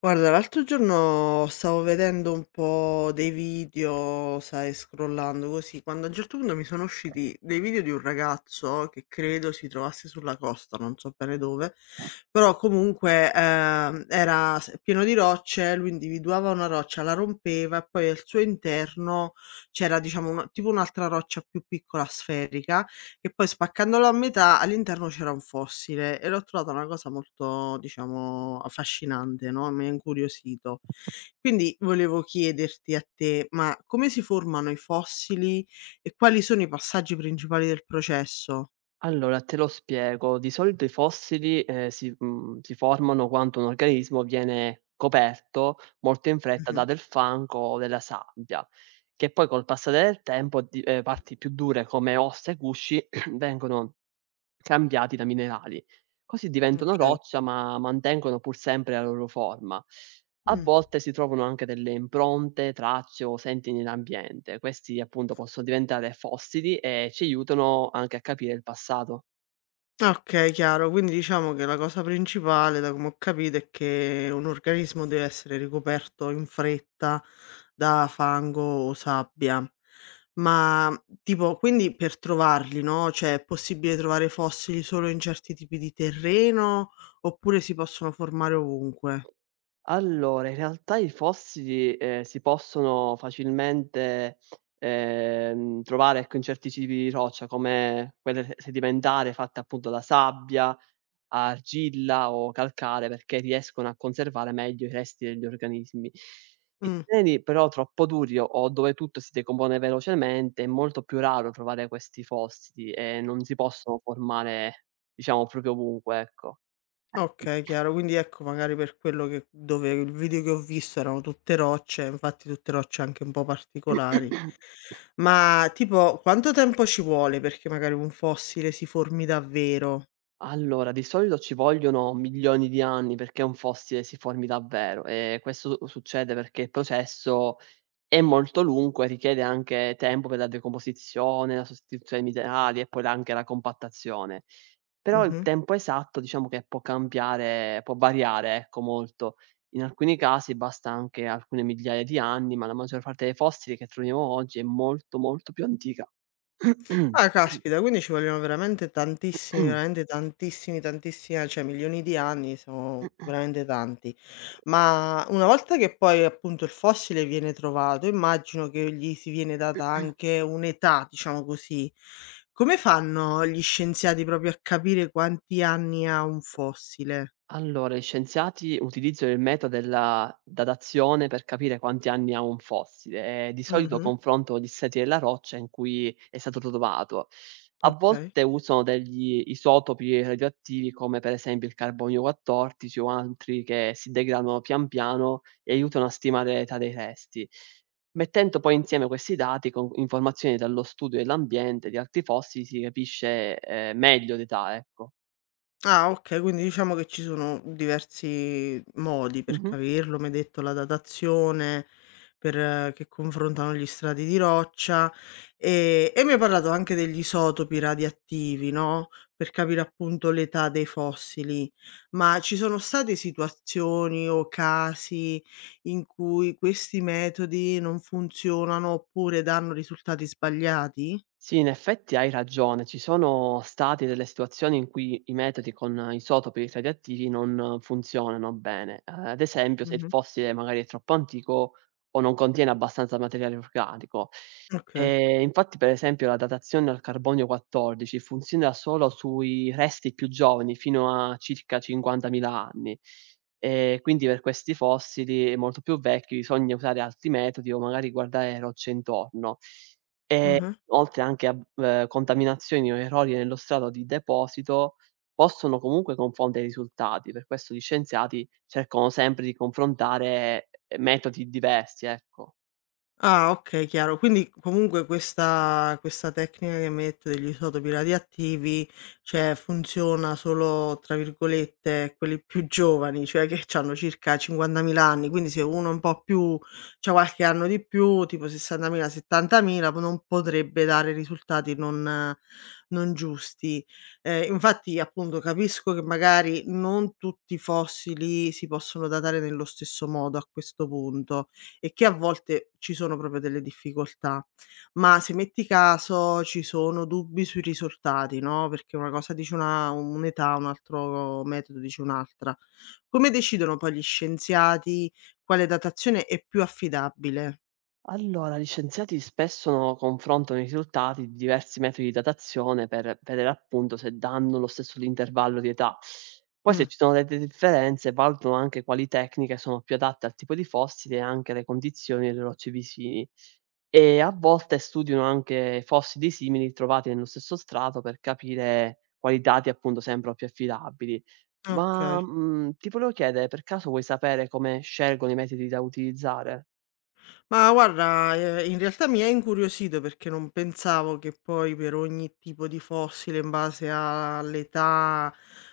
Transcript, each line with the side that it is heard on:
left: Guarda, l'altro giorno stavo vedendo un po' dei video, sai, scrollando così, quando a un certo punto mi sono usciti dei video di un ragazzo che credo si trovasse sulla costa, non so bene dove, però comunque pieno di rocce, lui individuava una roccia, la rompeva e poi al suo interno c'era, diciamo, tipo un'altra roccia più piccola, sferica, che poi spaccandolo a metà, all'interno c'era un fossile e l'ho trovata una cosa molto, diciamo, affascinante, no, mi ha incuriosito. Quindi volevo chiederti a te: ma come si formano i fossili e quali sono i passaggi principali del processo?
right: Allora, te lo spiego. Di solito i fossili, si formano quando un organismo viene coperto molto in fretta
left: Mh-mh.
right: da del fango o della sabbia, che poi col passare del tempo di parti più dure come ossa e gusci vengono cambiati da minerali. Così diventano
left: Okay.
right: roccia, ma mantengono pur sempre la loro forma. A
left: Mh.
right: volte si trovano anche delle impronte, tracce o senti nell'ambiente. Questi appunto possono diventare fossili e ci aiutano anche a capire il passato.
left: Okay, chiaro. Quindi diciamo che la cosa principale, da come ho capito, è che un organismo deve essere ricoperto in fretta da fango o sabbia. Ma tipo quindi per trovarli, no, cioè è possibile trovare fossili solo in certi tipi di terreno, oppure si possono formare ovunque?
right: Allora, in realtà i fossili, si possono facilmente, trovare, ecco, in certi tipi di roccia come quelle se sedimentare fatte appunto da sabbia, a argilla o calcare perché riescono a conservare meglio i resti degli organismi. I
left: Mh,
right: terreni però troppo duri o dove tutto si decompone velocemente è molto più raro trovare questi fossili e non si possono formare, diciamo, proprio ovunque, ecco.
left: okay, chiaro. Quindi ecco magari per quello che dove il video che ho visto erano tutte rocce, infatti tutte rocce anche un po' particolari. Ma tipo quanto tempo ci vuole perché magari un fossile si formi davvero?
right: Allora, di solito ci vogliono milioni di anni perché un fossile si formi davvero, e questo succede perché il processo è molto lungo e richiede anche tempo per la decomposizione, la sostituzione dei minerali e poi la anche la compattazione. Però il
left: Mh-mh.
right: tempo esatto diciamo che può cambiare, può variare, ecco, molto. In alcuni casi basta anche alcune migliaia di anni, ma la maggior parte dei fossili che troviamo oggi è molto, molto più antica.
left: Ah caspita, quindi ci vogliono veramente tantissimi, tantissimi a cioè milioni di anni, sono veramente tanti. Ma una volta che poi appunto il fossile viene trovato, immagino che gli si viene data anche un'età, diciamo così. Come fanno gli scienziati proprio a capire quanti anni ha un fossile?
right: Allora, gli scienziati utilizzano il metodo della datazione per capire quanti anni ha un fossile, e di solito
left: Mh-mh.
right: confrontano gli strati della roccia in cui è stato trovato. A
left: Okay.
right: volte usano degli isotopi radioattivi, come per esempio il carbonio 14 o altri, che si degradano pian piano e aiutano a stimare l'età dei resti, mettendo poi insieme questi dati con informazioni dallo studio dell'ambiente di altri fossili si capisce meglio l'età, ecco.
left: Ah okay, quindi diciamo che ci sono diversi modi per
right: Mhm.
left: capirlo. Mi hai detto la datazione per che confrontano gli strati di roccia, e mi hai parlato anche degli isotopi radioattivi, no, per capire appunto l'età dei fossili. Ma ci sono state situazioni o casi in cui questi metodi non funzionano oppure danno risultati sbagliati?
right: Sì, in effetti hai ragione. Ci sono state delle situazioni in cui i metodi con isotopi radioattivi non funzionano bene. Ad esempio, se il
left: Mh-mh.
right: fossile magari è troppo antico o non contiene abbastanza materiale organico.
left: Okay.
right: E infatti, per esempio, la datazione al carbonio 14 funziona solo sui resti più giovani, fino a circa 50.000 anni. E quindi per questi fossili molto più vecchi bisogna usare altri metodi o magari guardare rocce intorno. Eh,
left: Mh-mh.
right: Oltre anche a, contaminazioni o errori nello strato di deposito, possono comunque confondere i risultati. Per questo gli scienziati cercano sempre di confrontare, metodi diversi, ecco.
left: Ah, okay, chiaro. Quindi comunque questa tecnica che mi hai detto degli isotopi radioattivi, cioè funziona solo, tra virgolette, quelli più giovani, cioè che c'hanno circa 50.000 anni, quindi se uno è un po' più c'ha qualche anno di più, tipo 60.000, 70.000, p non potrebbe dare risultati non giusti. Infatti appunto capisco che magari non tutti i fossili si possono datare nello stesso modo a questo punto e che a volte ci sono proprio delle difficoltà. Ma se metti caso ci sono dubbi sui risultati, no, perché una cosa dice una un'età, un altro metodo dice un'altra, come decidono poi gli scienziati quale datazione è più affidabile?
right: Allora, gli scienziati spesso confrontano i risultati di diversi metodi di datazione per vedere appunto se danno lo stesso l'intervallo di età. Poi
left: Mh,
right: se ci sono delle differenze, valutano anche quali tecniche sono più adatte al tipo di fossile e anche alle condizioni delle rocce vicini. E a volte studiano anche fossili simili trovati nello stesso strato per capire quali dati appunto sembrano più affidabili.
left: okay.
right: Ti volevo chiedere, per caso vuoi sapere come scelgono i metodi da utilizzare?
left: Ma guarda, in realtà mi ha incuriosito perché non pensavo che poi per ogni tipo di fossile, in base all'età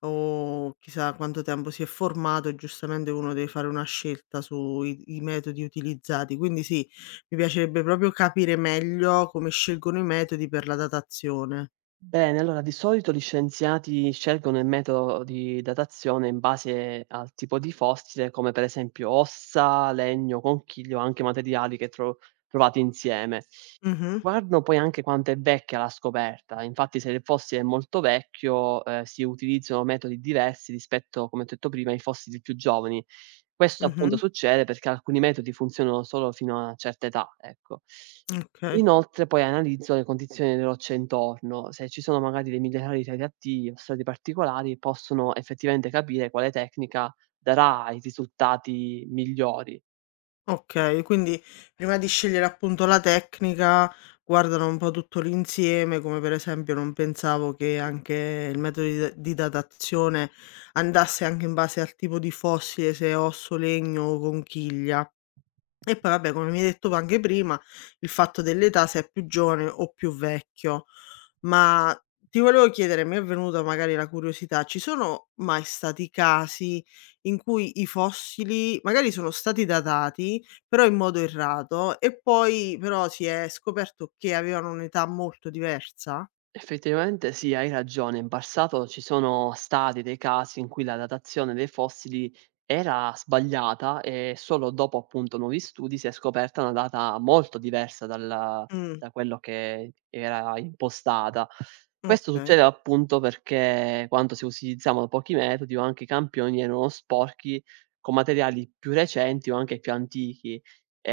left: o chissà quanto tempo si è formato, giustamente uno deve fare una scelta sui i metodi utilizzati. Quindi sì, mi piacerebbe proprio capire meglio come scelgono i metodi per la datazione.
right: Bene, allora di solito gli scienziati scelgono il metodo di datazione in base al tipo di fossile, come per esempio ossa, legno, conchiglie o anche materiali che trovati insieme.
left: Mh-mh,
right: Guardo poi anche quanto è vecchia la scoperta. Infatti se il fossile è molto vecchio, si utilizzano metodi diversi rispetto, come ho detto prima, ai fossili più giovani. Questo
left: mh-mh,
right: appunto succede perché alcuni metodi funzionano solo fino a una certa età, ecco.
left: okay.
right: Inoltre poi analizzo le condizioni delle rocce intorno. Se ci sono magari dei minerali radioattivi o strati particolari, possono effettivamente capire quale tecnica darà i risultati migliori.
left: Okay, quindi prima di scegliere appunto la tecnica, guardano un po' tutto l'insieme, come per esempio non pensavo che anche il metodo di datazione andasse anche in base al tipo di fossile, se è osso, legno o conchiglia. E poi vabbè, come mi hai detto tu anche prima, il fatto dell'età, se è più giovane o più vecchio. Ma ti volevo chiedere, mi è venuta magari la curiosità, ci sono mai stati casi in cui i fossili magari sono stati datati, però in modo errato, e poi però si è scoperto che avevano un'età molto diversa?
right: Effettivamente sì, hai ragione. In passato ci sono stati dei casi in cui la datazione dei fossili era sbagliata e solo dopo appunto nuovi studi si è scoperta una data molto diversa
left: Mh,
right: da quello che era impostata. Questo
left: okay.
right: succede appunto perché quando si utilizzavano pochi metodi o anche i campioni erano sporchi con materiali più recenti o anche più antichi.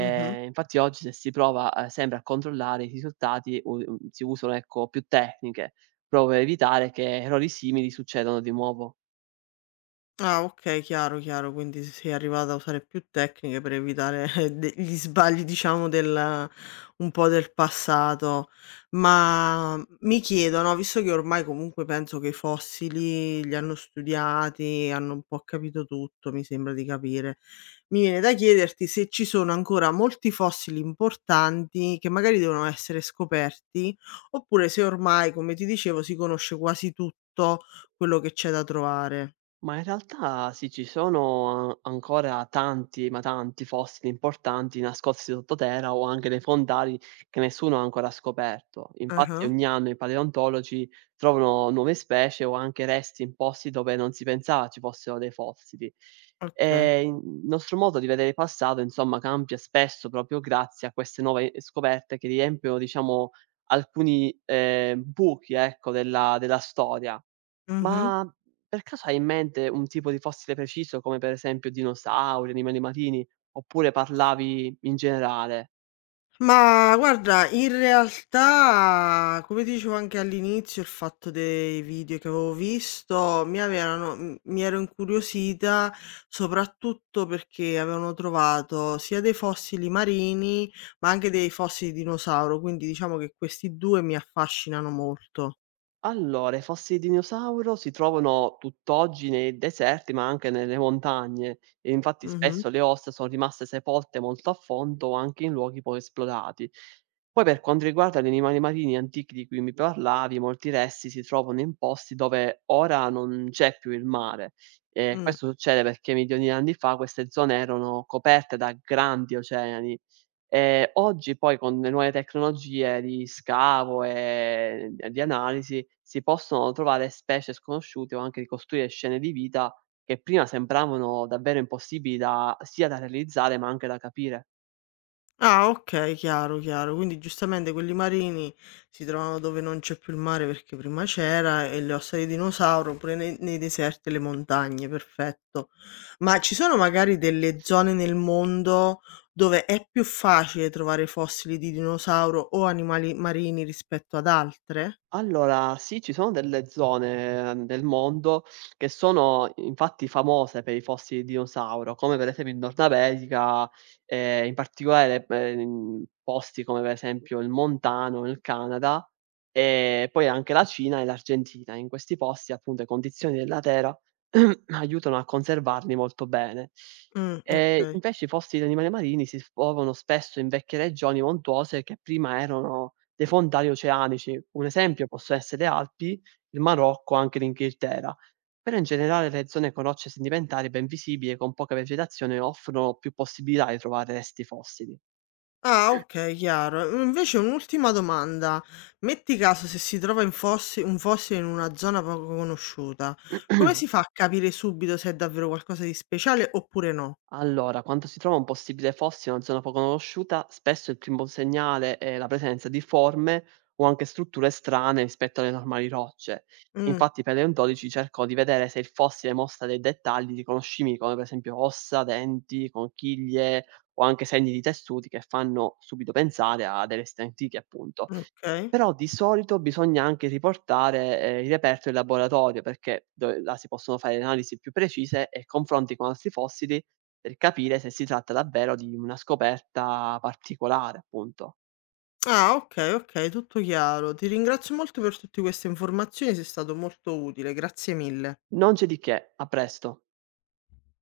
left: Mh-mh.
right: Infatti oggi se si prova, sempre a controllare i risultati u si usano, ecco, più tecniche, proprio per evitare che errori simili succedano di nuovo.
left: Ah okay, chiaro, chiaro, quindi sei arrivata a usare più tecniche per evitare de gli sbagli diciamo del un po' del passato. Ma mi chiedo, no, visto che ormai comunque penso che i fossili li hanno studiati, hanno un po' capito tutto, mi sembra di capire, mi viene da chiederti se ci sono ancora molti fossili importanti che magari devono essere scoperti, oppure se ormai, come ti dicevo, si conosce quasi tutto quello che c'è da trovare.
right: Ma in realtà sì, ci sono a ancora tanti, ma tanti fossili importanti nascosti sottoterra o anche dei fondali che nessuno ha ancora scoperto. Infatti
left: Ah-ah.
right: ogni anno i paleontologi trovano nuove specie o anche resti in posti dove non si pensava ci fossero dei fossili.
left: Okay.
right: E in il nostro modo di vedere il passato, insomma, cambia spesso proprio grazie a queste nuove scoperte che riempiono, diciamo, alcuni, buchi, ecco, della storia.
left: Mh-mh.
right: Ma mhmm, per caso hai in mente un tipo di fossile preciso, come per esempio dinosauri, animali marini, oppure parlavi in generale?
left: Ma guarda, in realtà, come ti dicevo anche all'inizio, il fatto dei video che avevo visto mi avevano m mi ero incuriosita soprattutto perché avevano trovato sia dei fossili marini, ma anche dei fossili di dinosauro, quindi diciamo che questi due mi affascinano molto.
right: Allora, i fossili di dinosauro si trovano tutt'oggi nei deserti, ma anche nelle montagne, e infatti
left: Mh-mh.
right: spesso le ossa sono rimaste sepolte molto a fondo o anche in luoghi poco esplorati. Poi per quanto riguarda gli animali marini antichi di cui mi parlavi, molti resti si trovano in posti dove ora non c'è più il mare. E
left: Mh.
right: questo succede perché milioni di anni fa queste zone erano coperte da grandi oceani. Oggi poi con le nuove tecnologie di scavo e d di analisi, si possono trovare specie sconosciute o anche ricostruire scene di vita che prima sembravano davvero impossibili da sia da realizzare ma anche da capire.
left: Ah okay, chiaro, chiaro. Quindi giustamente quelli marini si trovano dove non c'è più il mare perché prima c'era e le ossa di dinosauro pure ne nei deserti e le montagne, perfetto. Ma ci sono magari delle zone nel mondo dove è più facile trovare fossili di dinosauro o animali marini rispetto ad altre?
right: Allora, sì, ci sono delle zone del mondo che sono infatti famose per i fossili di dinosauro, come per esempio in Nord America, in particolare, in posti come per esempio il Montano, nel Canada, e poi anche la Cina e l'Argentina. In questi posti, appunto, le condizioni della terra aiutano a conservarli molto bene.
left: Okay.
right: Invece i posti di animali marini si trovano spesso in vecchie regioni montuose che prima erano dei fondali oceanici. Un esempio possono essere le Alpi, il Marocco, anche l'Inghilterra. Però in generale le zone con rocce sedimentarie ben visibili e con poca vegetazione offrono più possibilità di trovare resti fossili.
left: Ah, okay, chiaro. Mhmm, invece un'ultima domanda: metti caso se si trova in fossi un fossile in una zona poco conosciuta, come si fa a capire subito se è davvero qualcosa di speciale oppure no?
right: Allora, quando si trova un possibile fossile in una zona poco conosciuta, spesso il primo segnale è la presenza di forme o anche strutture strane rispetto alle normali rocce.
left: Mh,
right: Infatti, i paleontologi cercano di vedere se il fossile mostra dei dettagli riconoscibili, come per esempio ossa, denti, conchiglie o anche segni di tessuti che fanno subito pensare a delle resti antiche, appunto.
left: okay.
right: Però di solito bisogna anche riportare, il reperto in laboratorio, perché dove là si possono fare analisi più precise e confronti con altri fossili per capire se si tratta davvero di una scoperta particolare, appunto.
left: Ah, okay, okay, tutto chiaro. Ti ringrazio molto per tutte queste informazioni, sei stato molto utile, grazie mille.
right: Non c'è di che, a presto.